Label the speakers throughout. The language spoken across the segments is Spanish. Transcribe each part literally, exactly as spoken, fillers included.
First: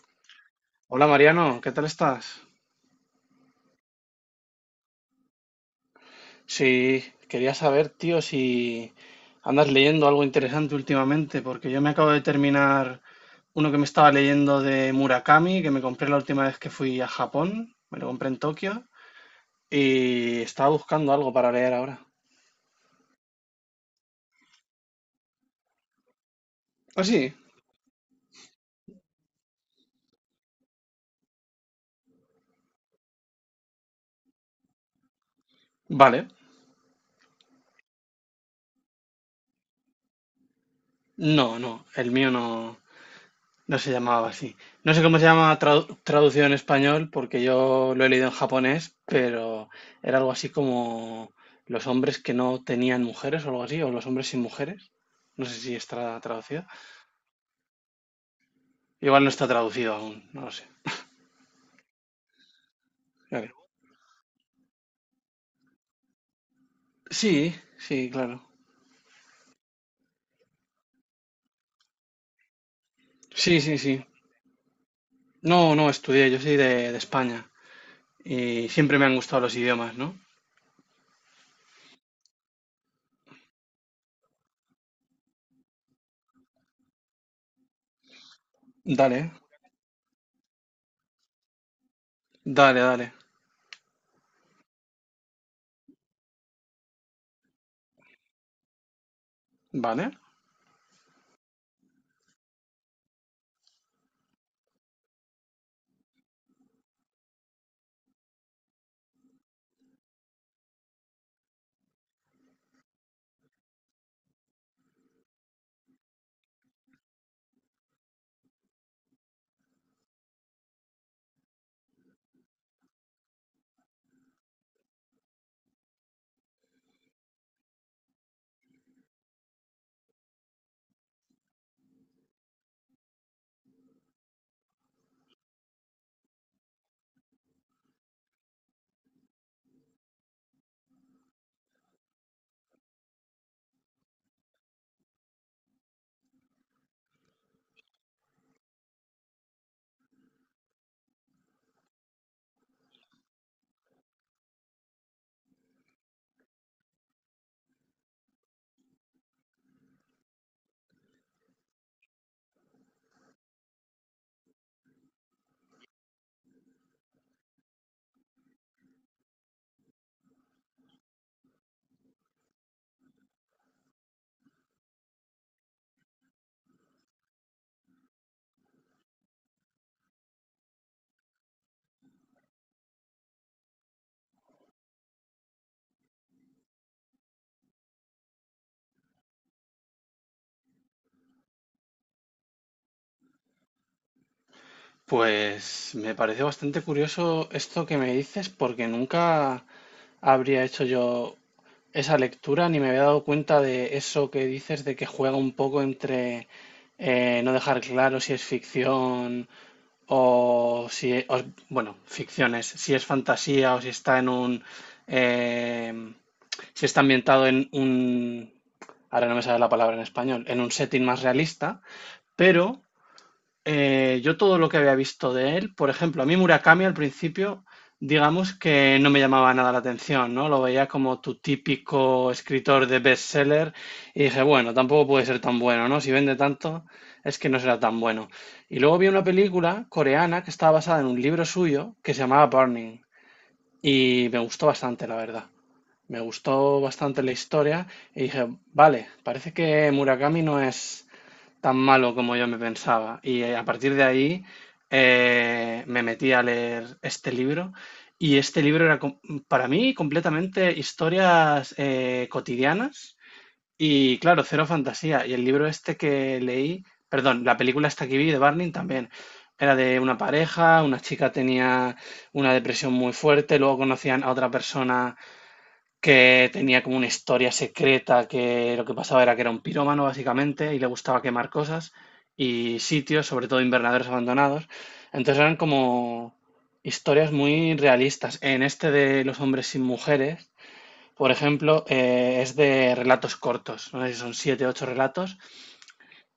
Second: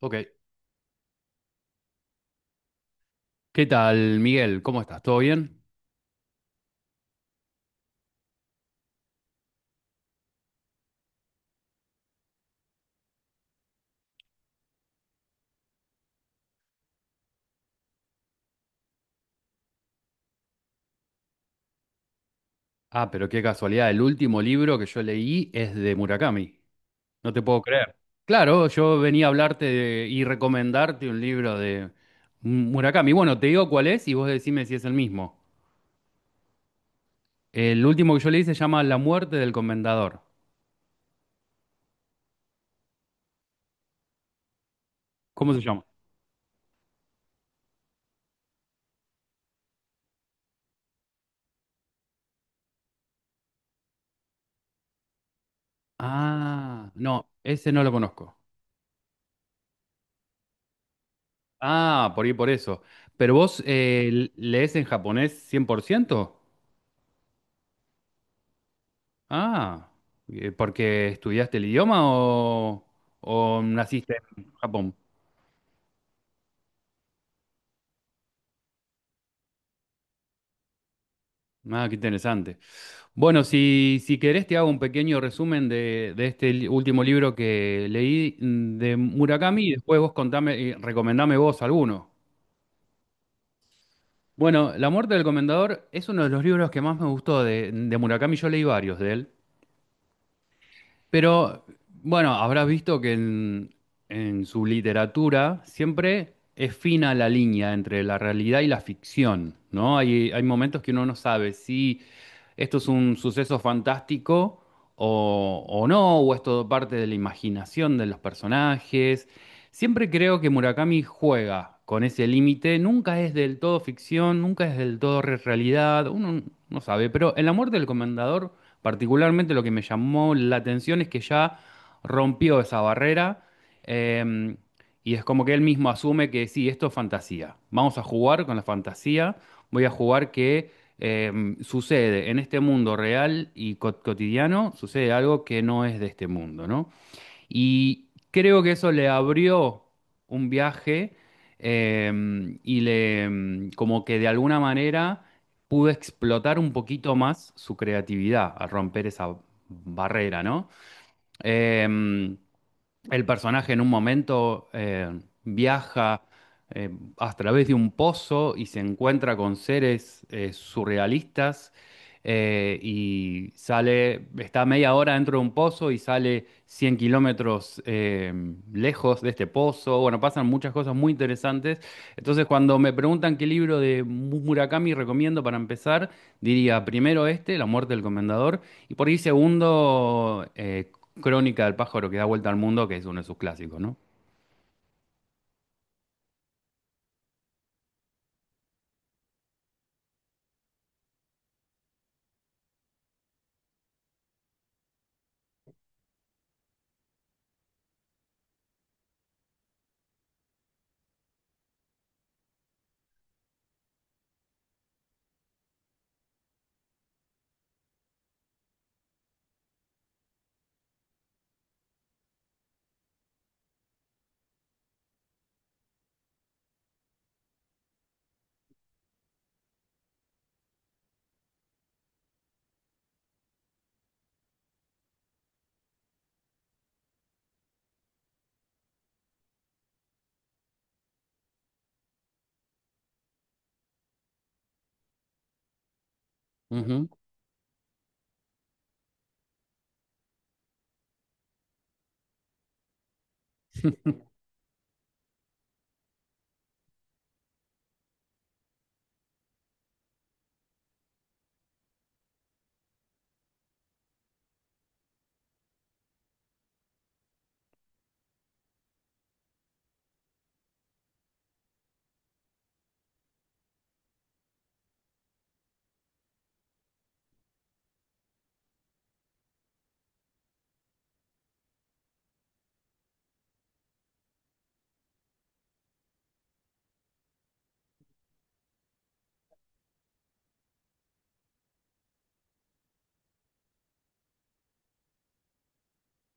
Speaker 1: Ok.
Speaker 2: Hola Mariano, ¿qué tal estás?
Speaker 1: ¿Qué tal, Miguel? ¿Cómo estás? ¿Todo bien?
Speaker 2: Sí, quería saber, tío, si andas leyendo algo interesante últimamente, porque yo me acabo de terminar uno que me estaba leyendo de Murakami, que me compré la última vez que fui a Japón, me lo compré en Tokio, y estaba buscando algo para leer ahora.
Speaker 1: Ah, pero qué casualidad. El último libro que yo leí es de Murakami.
Speaker 2: ¿Ah, sí?
Speaker 1: No te puedo creer. Claro, yo venía a hablarte de- y recomendarte un libro de Murakami. Bueno, te digo cuál es y vos decime si es el mismo.
Speaker 2: Vale.
Speaker 1: El último que yo leí se llama La muerte del comendador.
Speaker 2: No, no, el mío no, no se llamaba así. No sé cómo se
Speaker 1: ¿Cómo
Speaker 2: llama
Speaker 1: se llama?
Speaker 2: tradu- traducido en español, porque yo lo he leído en japonés, pero era algo así como los hombres que no tenían mujeres o algo así, o los hombres sin mujeres. No sé si está traducido.
Speaker 1: Ah, no, ese no lo conozco.
Speaker 2: Igual no está traducido aún, no lo sé.
Speaker 1: Ah, por ahí por eso. ¿Pero
Speaker 2: A ver.
Speaker 1: vos eh, lees en japonés cien por ciento?
Speaker 2: Sí, sí, claro.
Speaker 1: Ah, eh, ¿porque estudiaste el idioma o,
Speaker 2: Sí,
Speaker 1: o
Speaker 2: sí, sí.
Speaker 1: naciste en Japón?
Speaker 2: No, no estudié, yo soy de, de España y siempre me han gustado los idiomas, ¿no?
Speaker 1: Ah, qué interesante. Bueno, si, si querés te hago un pequeño resumen de, de este li- último libro que leí, mm, de
Speaker 2: Dale,
Speaker 1: Murakami, y después vos contame, y recomendame vos alguno.
Speaker 2: dale, dale.
Speaker 1: Bueno, La muerte del comendador es uno de los libros que más me gustó de, de Murakami. Yo leí varios de él.
Speaker 2: Vale.
Speaker 1: Pero bueno, habrás visto que en, en su literatura siempre es fina la línea entre la realidad y la ficción, ¿no? Hay, hay momentos que uno no sabe si esto es un suceso fantástico o, o no, o es todo parte de la imaginación de los personajes. Siempre creo que Murakami juega con ese límite, nunca es del todo ficción, nunca es del todo re- realidad, uno no sabe, pero El amor del comendador, particularmente lo que me llamó la atención, es que ya rompió esa barrera, eh, y es como que él mismo asume que sí, esto es fantasía, vamos a jugar con la fantasía, voy a jugar que, eh, sucede en este mundo real y co- cotidiano, sucede algo que no es de este mundo, ¿no? Y creo que eso le abrió un viaje, em, y le, em, como que de alguna manera pudo explotar un poquito más su creatividad al romper esa barrera, ¿no? Em, el personaje, en un momento, eh, viaja, eh, a través de un pozo, y se encuentra con seres eh, surrealistas, eh, y sale, está media hora dentro de un pozo y sale cien kilómetros eh, lejos de este pozo. Bueno, pasan muchas cosas muy interesantes. Entonces, cuando me preguntan qué libro de Murakami recomiendo para empezar, diría primero este, La muerte del comendador, y por ahí segundo, eh, Crónica del pájaro que da vuelta al mundo, que es uno de sus clásicos, ¿no?
Speaker 2: Pues me parece bastante curioso esto que me dices porque nunca habría hecho yo esa lectura ni me había dado cuenta de eso que dices de que juega un poco entre eh, no dejar claro si es ficción o si, e- o- bueno, ficciones, si es fantasía o si está en un, em, si está ambientado en un, ahora no me sale la palabra en español, en un setting más realista, pero eh, yo todo lo que había visto de él, por ejemplo, a mí Murakami al principio, digamos que no me llamaba nada la atención, ¿no? Lo veía como tu típico escritor de bestseller y dije, bueno, tampoco puede ser tan bueno, ¿no? Si vende tanto, es que no será tan bueno. Y luego vi una película coreana que estaba basada en un libro suyo que se llamaba Burning y me gustó bastante, la verdad. Me gustó
Speaker 1: Ujú,
Speaker 2: bastante la historia y dije, vale, parece que Murakami no es tan malo como yo me pensaba. Y eh, a partir de ahí eh, me metí a leer este libro. Y este libro era com- para mí completamente historias eh, cotidianas y claro, cero fantasía. Y el libro este que leí, perdón, la película esta que vi de Barney también. Era de una pareja, una chica tenía una depresión muy fuerte, luego conocían a otra persona que tenía como una historia secreta, que lo que pasaba era que era un pirómano básicamente y le gustaba quemar cosas y sitios, sobre todo invernaderos abandonados. Entonces eran como historias muy realistas. En este de Los hombres sin mujeres, por ejemplo, eh, es de relatos cortos, no sé si son siete, o ocho relatos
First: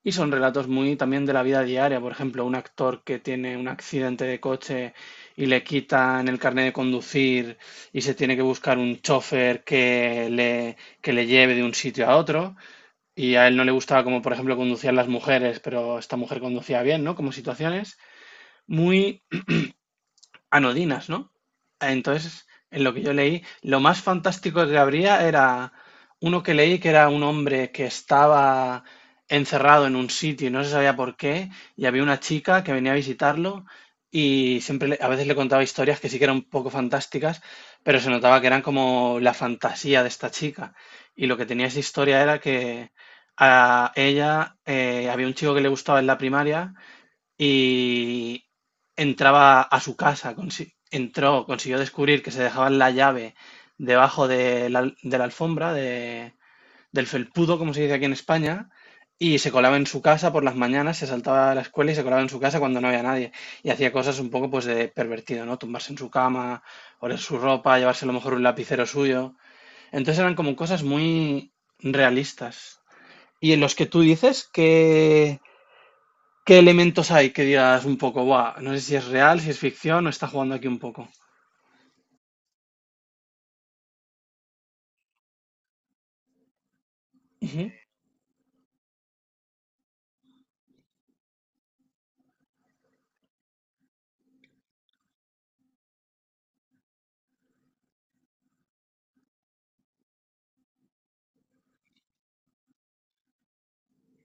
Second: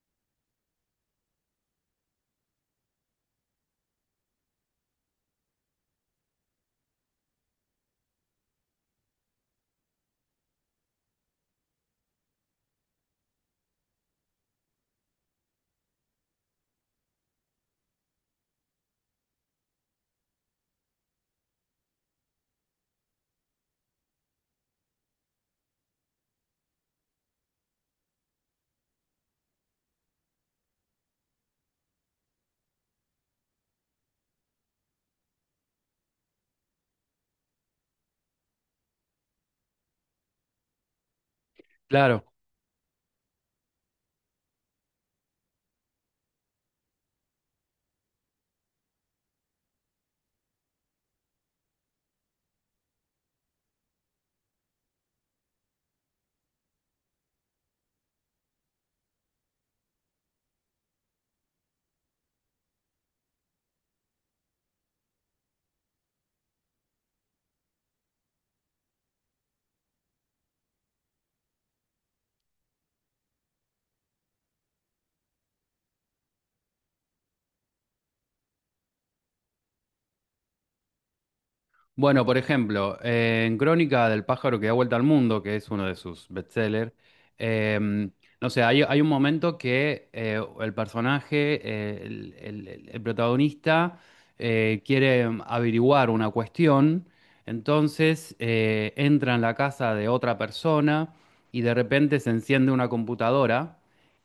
Speaker 2: y son relatos muy también de la vida diaria, por ejemplo, un actor que tiene un accidente de coche y le quitan el carnet de conducir y se tiene que buscar un chofer que le, que le lleve de un sitio a otro. Y a él no le gustaba como, por ejemplo, conducían las mujeres, pero esta mujer conducía bien, ¿no? Como situaciones muy anodinas, ¿no? Entonces, en lo que yo leí, lo más fantástico que habría era uno que leí que era un hombre que estaba encerrado en un sitio y no se sabía por qué, y había una chica que venía a visitarlo y siempre le- a veces le contaba historias que sí que eran un poco fantásticas, pero se notaba que eran como la fantasía de esta chica. Y lo que tenía esa historia
Speaker 1: claro.
Speaker 2: era que a ella eh, había un chico que le gustaba en la primaria y entraba a su casa, consi- entró, consiguió descubrir que se dejaban la llave debajo de la, de la alfombra, de- del felpudo, como se dice aquí en España, y se colaba en su casa por las mañanas, se saltaba a la escuela y se colaba en su casa cuando no había nadie. Y hacía cosas un poco pues de pervertido, ¿no? Tumbarse en su cama, oler su ropa, llevarse a lo mejor un lapicero suyo. Entonces eran como cosas muy realistas. Y en los que tú dices que ¿qué elementos hay que digas un poco, buah, no sé si es real, si es ficción o está jugando aquí un poco?
Speaker 1: Bueno, por ejemplo, eh, en Crónica del pájaro que da vuelta al mundo, que es uno de sus bestsellers,
Speaker 2: Ujú,
Speaker 1: em, no sé, hay, hay un momento que, eh, el personaje, eh, el, el- el- el protagonista, eh, quiere, em, averiguar una cuestión, entonces eh, entra en la casa de otra persona y de repente se enciende una computadora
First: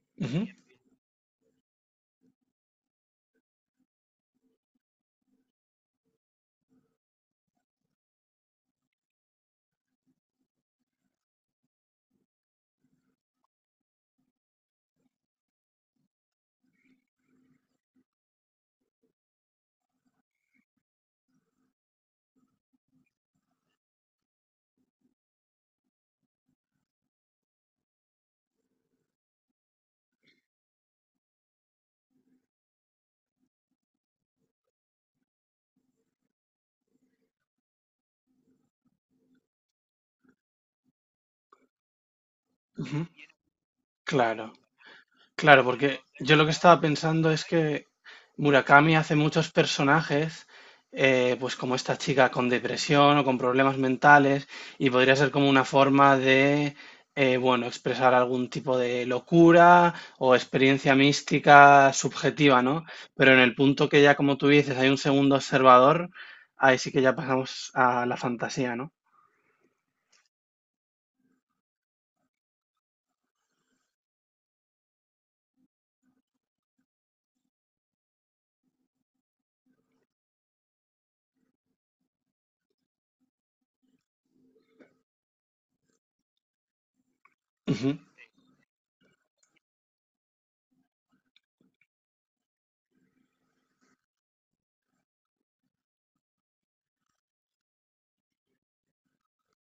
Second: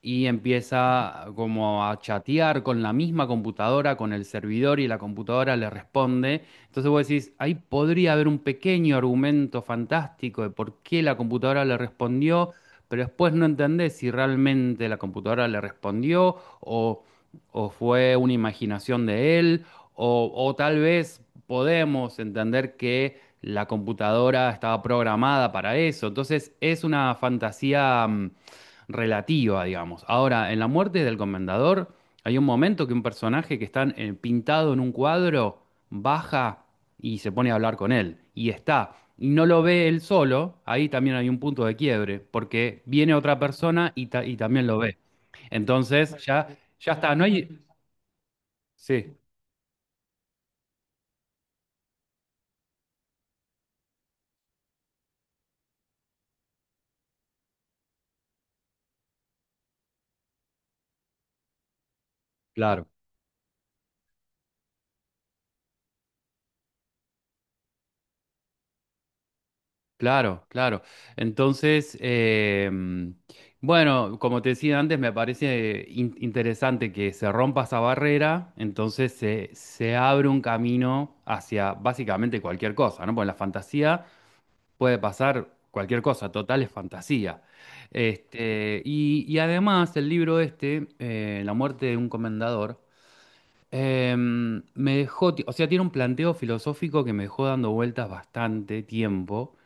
Speaker 1: y
Speaker 2: ujú,
Speaker 1: empieza como a chatear con la misma computadora, con el servidor, y la computadora le responde. Entonces vos decís, ahí podría haber un pequeño argumento fantástico de por qué la computadora le respondió, pero después no entendés si realmente la computadora le respondió, o, o fue una imaginación de él, o, o tal vez podemos entender que la computadora estaba programada para eso. Entonces, es una fantasía mm, relativa, digamos. Ahora, en La muerte del comendador, hay un momento que un personaje que está eh, pintado en un cuadro baja y se pone a hablar con él. Y está. Y no lo ve él solo, ahí también hay un punto de quiebre, porque
Speaker 2: ujú.
Speaker 1: viene otra persona y, ta- y
Speaker 2: Claro.
Speaker 1: también lo ve.
Speaker 2: Claro, porque
Speaker 1: Entonces,
Speaker 2: yo lo
Speaker 1: ya,
Speaker 2: que estaba
Speaker 1: ya está, no
Speaker 2: pensando es
Speaker 1: hay.
Speaker 2: que Murakami hace
Speaker 1: Sí,
Speaker 2: muchos personajes, eh, pues como esta chica con depresión o con problemas mentales, y podría ser como una forma de, eh, bueno, expresar algún tipo de locura o experiencia mística subjetiva, ¿no?
Speaker 1: claro,
Speaker 2: Pero en el punto que ya, como tú dices, hay un segundo observador, ahí sí que ya pasamos a la fantasía, ¿no?
Speaker 1: claro, claro. Entonces, eh, bueno, como te decía antes, me parece in- interesante que se rompa esa barrera, entonces se, se abre un camino hacia básicamente cualquier cosa, ¿no? Porque la fantasía. Puede pasar cualquier cosa, total es fantasía.
Speaker 2: Ujú,
Speaker 1: Este, y, y además el libro este, eh, La muerte de un comendador, eh, me dejó, ti- o sea, tiene un planteo filosófico que me dejó dando vueltas bastante tiempo,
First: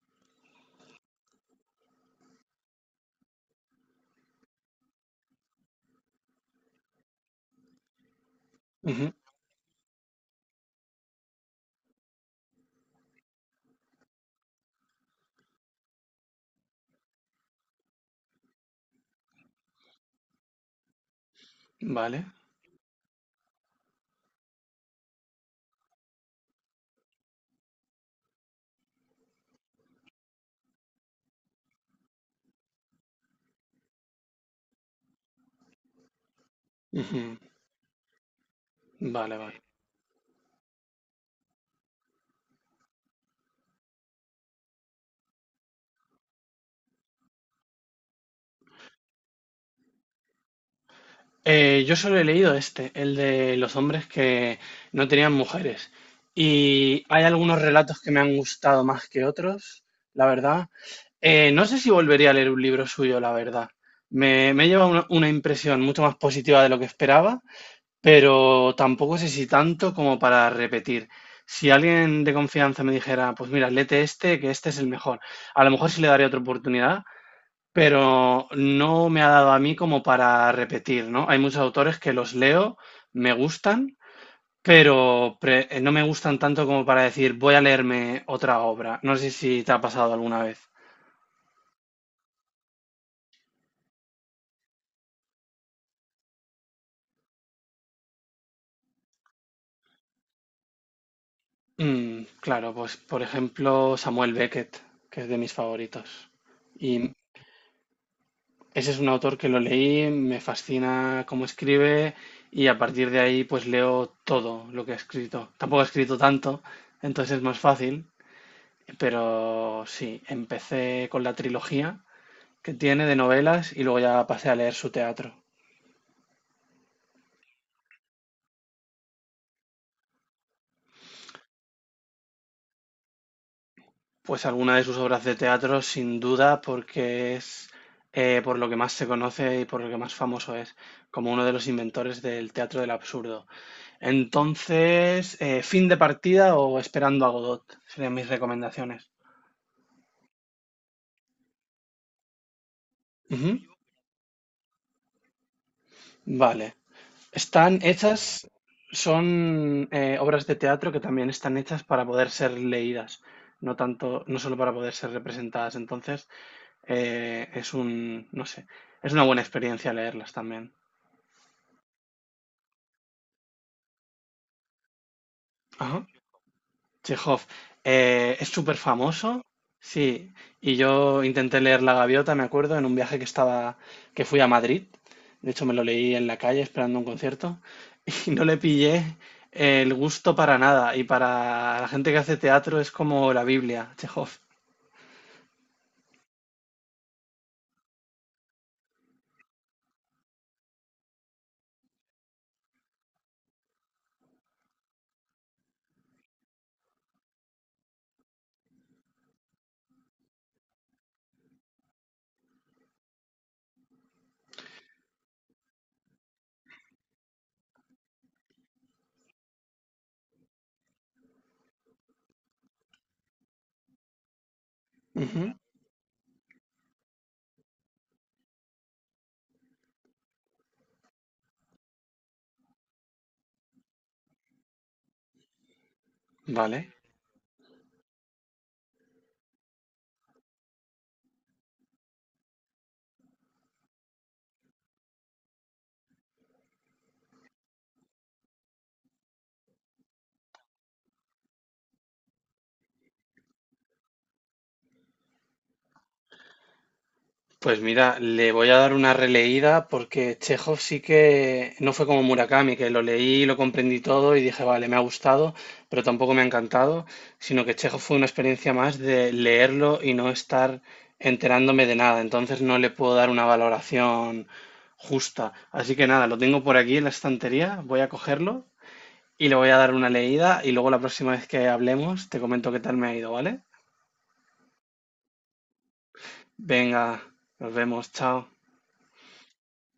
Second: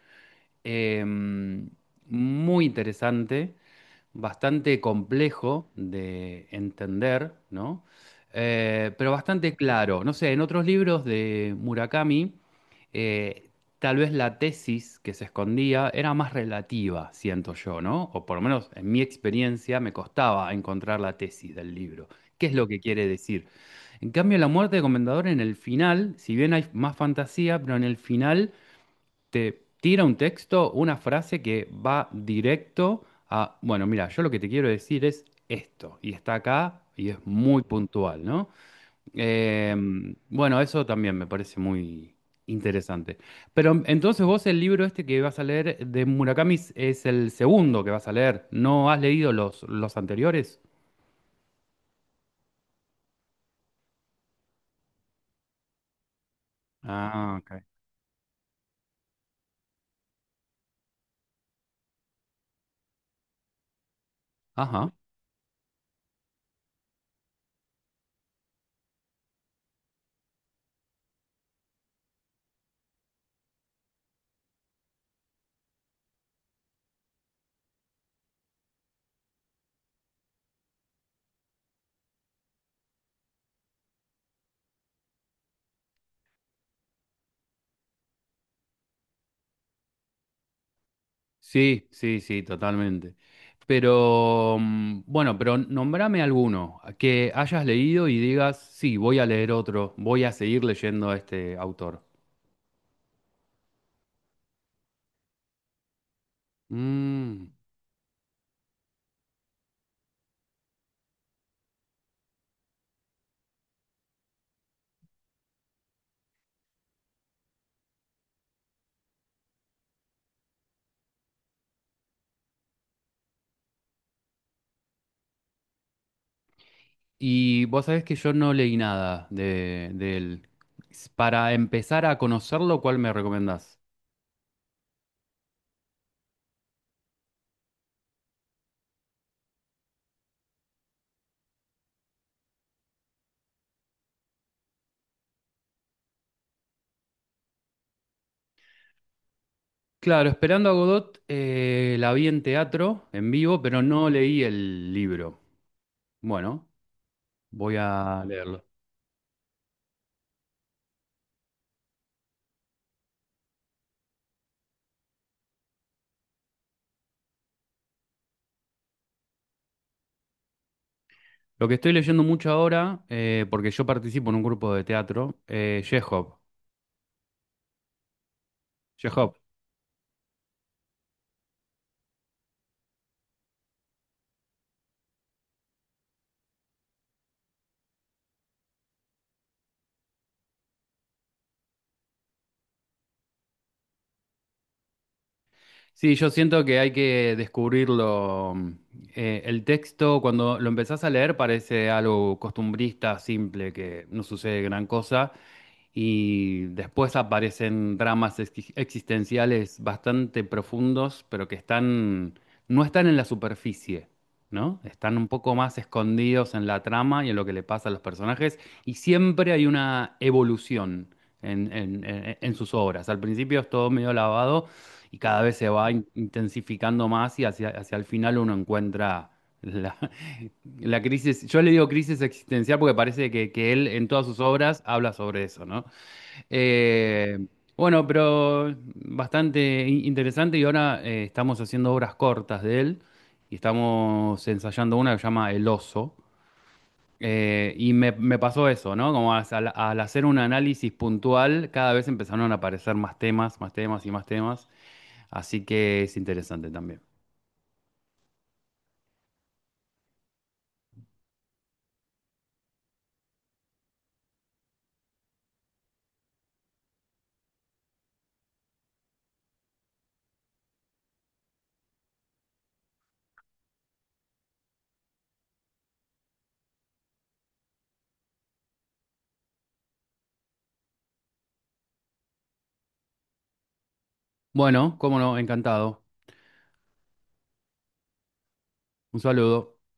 Speaker 1: eh, muy interesante, bastante complejo de entender, ¿no? Eh, pero
Speaker 2: ujú,
Speaker 1: bastante claro. No sé, en otros libros de Murakami, eh, tal vez la tesis que se escondía era más relativa, siento yo, ¿no? O por lo menos en mi experiencia me costaba encontrar la tesis del libro.
Speaker 2: vale,
Speaker 1: ¿Qué es lo que quiere decir? En cambio, La muerte de Comendador, en el final, si bien hay más fantasía, pero en el final te tira un texto, una frase que va directo a, bueno, mira, yo lo que te quiero decir es esto, y está acá, y es
Speaker 2: ujú,
Speaker 1: muy puntual, ¿no?
Speaker 2: vale, vale.
Speaker 1: Eh, bueno, eso también me parece muy interesante. Pero entonces, vos el libro este que vas a leer de Murakami es es el segundo que vas a leer, ¿no has leído los, los anteriores?
Speaker 2: Eh, yo solo he leído este, el de los hombres que no tenían mujeres. Y hay
Speaker 1: Ah,
Speaker 2: algunos
Speaker 1: ok.
Speaker 2: relatos que me han gustado más que otros, la verdad. Eh, no sé si volvería a leer un libro suyo, la verdad. Me, me lleva
Speaker 1: Ajá.
Speaker 2: una, una impresión mucho más positiva de lo que esperaba, pero tampoco sé si tanto como para repetir. Si alguien de confianza me dijera, pues mira, léete este, que este es el mejor, a lo mejor sí le daría otra oportunidad, pero no me ha dado a mí como para repetir, ¿no? Hay muchos autores que los leo, me gustan, pero pre- eh, no me gustan tanto como para decir voy a leerme otra obra. No sé si te ha pasado alguna vez.
Speaker 1: Sí, sí, sí, totalmente. Pero mm, bueno, pero nombrame alguno que hayas leído y digas, sí, voy a leer otro, voy a seguir leyendo a este autor.
Speaker 2: Mm, claro, pues por ejemplo Samuel Beckett, que es de mis favoritos. Y
Speaker 1: Mm,
Speaker 2: ese es un autor que lo leí, me fascina cómo escribe y a partir de ahí pues leo todo lo que ha escrito. Tampoco ha escrito tanto, entonces es más fácil, pero sí, empecé con la trilogía que tiene de novelas y luego ya pasé a leer su teatro.
Speaker 1: Y vos sabés que yo no leí nada de, de él. Para empezar a conocerlo, ¿cuál me recomendás?
Speaker 2: Pues alguna de sus obras de teatro, sin duda, porque es eh, por lo que más se conoce y por lo que más famoso es, como uno de los inventores del teatro del absurdo. Entonces, eh, Fin de partida o Esperando a Godot serían mis recomendaciones.
Speaker 1: Claro, Esperando a Godot, eh, la vi en teatro, en
Speaker 2: Ujú.
Speaker 1: vivo, pero no leí el libro.
Speaker 2: Vale,
Speaker 1: Bueno,
Speaker 2: están
Speaker 1: voy a
Speaker 2: hechas,
Speaker 1: leerlo.
Speaker 2: son eh, obras de teatro que también están hechas para poder ser leídas, no tanto, no solo para poder ser representadas. Entonces, eh, es un, no sé, es una buena experiencia leerlas también.
Speaker 1: Lo que estoy leyendo mucho ahora, eh, porque yo participo en un grupo de teatro, eh,
Speaker 2: Ajá.
Speaker 1: Chekhov.
Speaker 2: Chekhov, eh, es súper
Speaker 1: Chekhov,
Speaker 2: famoso, sí. Y yo intenté leer La Gaviota, me acuerdo, en un viaje que estaba, que fui a Madrid. De hecho, me lo leí en la calle esperando un concierto. Y no le pillé el gusto para nada. Y para la gente que hace teatro es como la Biblia, Chekhov.
Speaker 1: sí, yo siento que hay que descubrirlo. mm, Eh, el texto, cuando lo empezás a leer, parece algo costumbrista, simple, que no sucede gran cosa. Y después aparecen dramas ex- existenciales bastante profundos, pero que están, no están en la superficie, ¿no? Están un poco más escondidos en la trama y en lo que le pasa a los personajes. Y siempre hay una evolución en, en en- en sus obras. Al principio es todo medio lavado y cada
Speaker 2: Ujú,
Speaker 1: vez se va in- intensificando más, y hacia, hacia el final uno encuentra la, la crisis. Yo le digo crisis existencial porque parece que, que él, en todas sus obras, habla sobre eso, ¿no?
Speaker 2: vale.
Speaker 1: Eh, bueno, pero bastante in- interesante, y ahora eh, estamos haciendo obras cortas de él, y estamos ensayando una que se llama El oso. Eh, y me, me pasó eso, ¿no? Como, as- al, al hacer un análisis puntual, cada vez empezaron a aparecer más temas, más temas y más temas. Así que es interesante también.
Speaker 2: Pues mira, le voy a dar una releída porque Chekhov sí que no fue como Murakami, que lo leí, lo comprendí todo y dije, vale, me ha gustado, pero tampoco me ha encantado, sino que Chekhov fue una experiencia más de leerlo y no estar enterándome de nada. Entonces no le puedo dar una valoración justa. Así que nada, lo tengo por aquí en la estantería, voy a cogerlo y le voy a dar una leída y luego la próxima vez que hablemos te comento qué tal me ha ido, ¿vale?
Speaker 1: Bueno, cómo no, encantado.
Speaker 2: Venga, nos vemos, chao.
Speaker 1: Un saludo.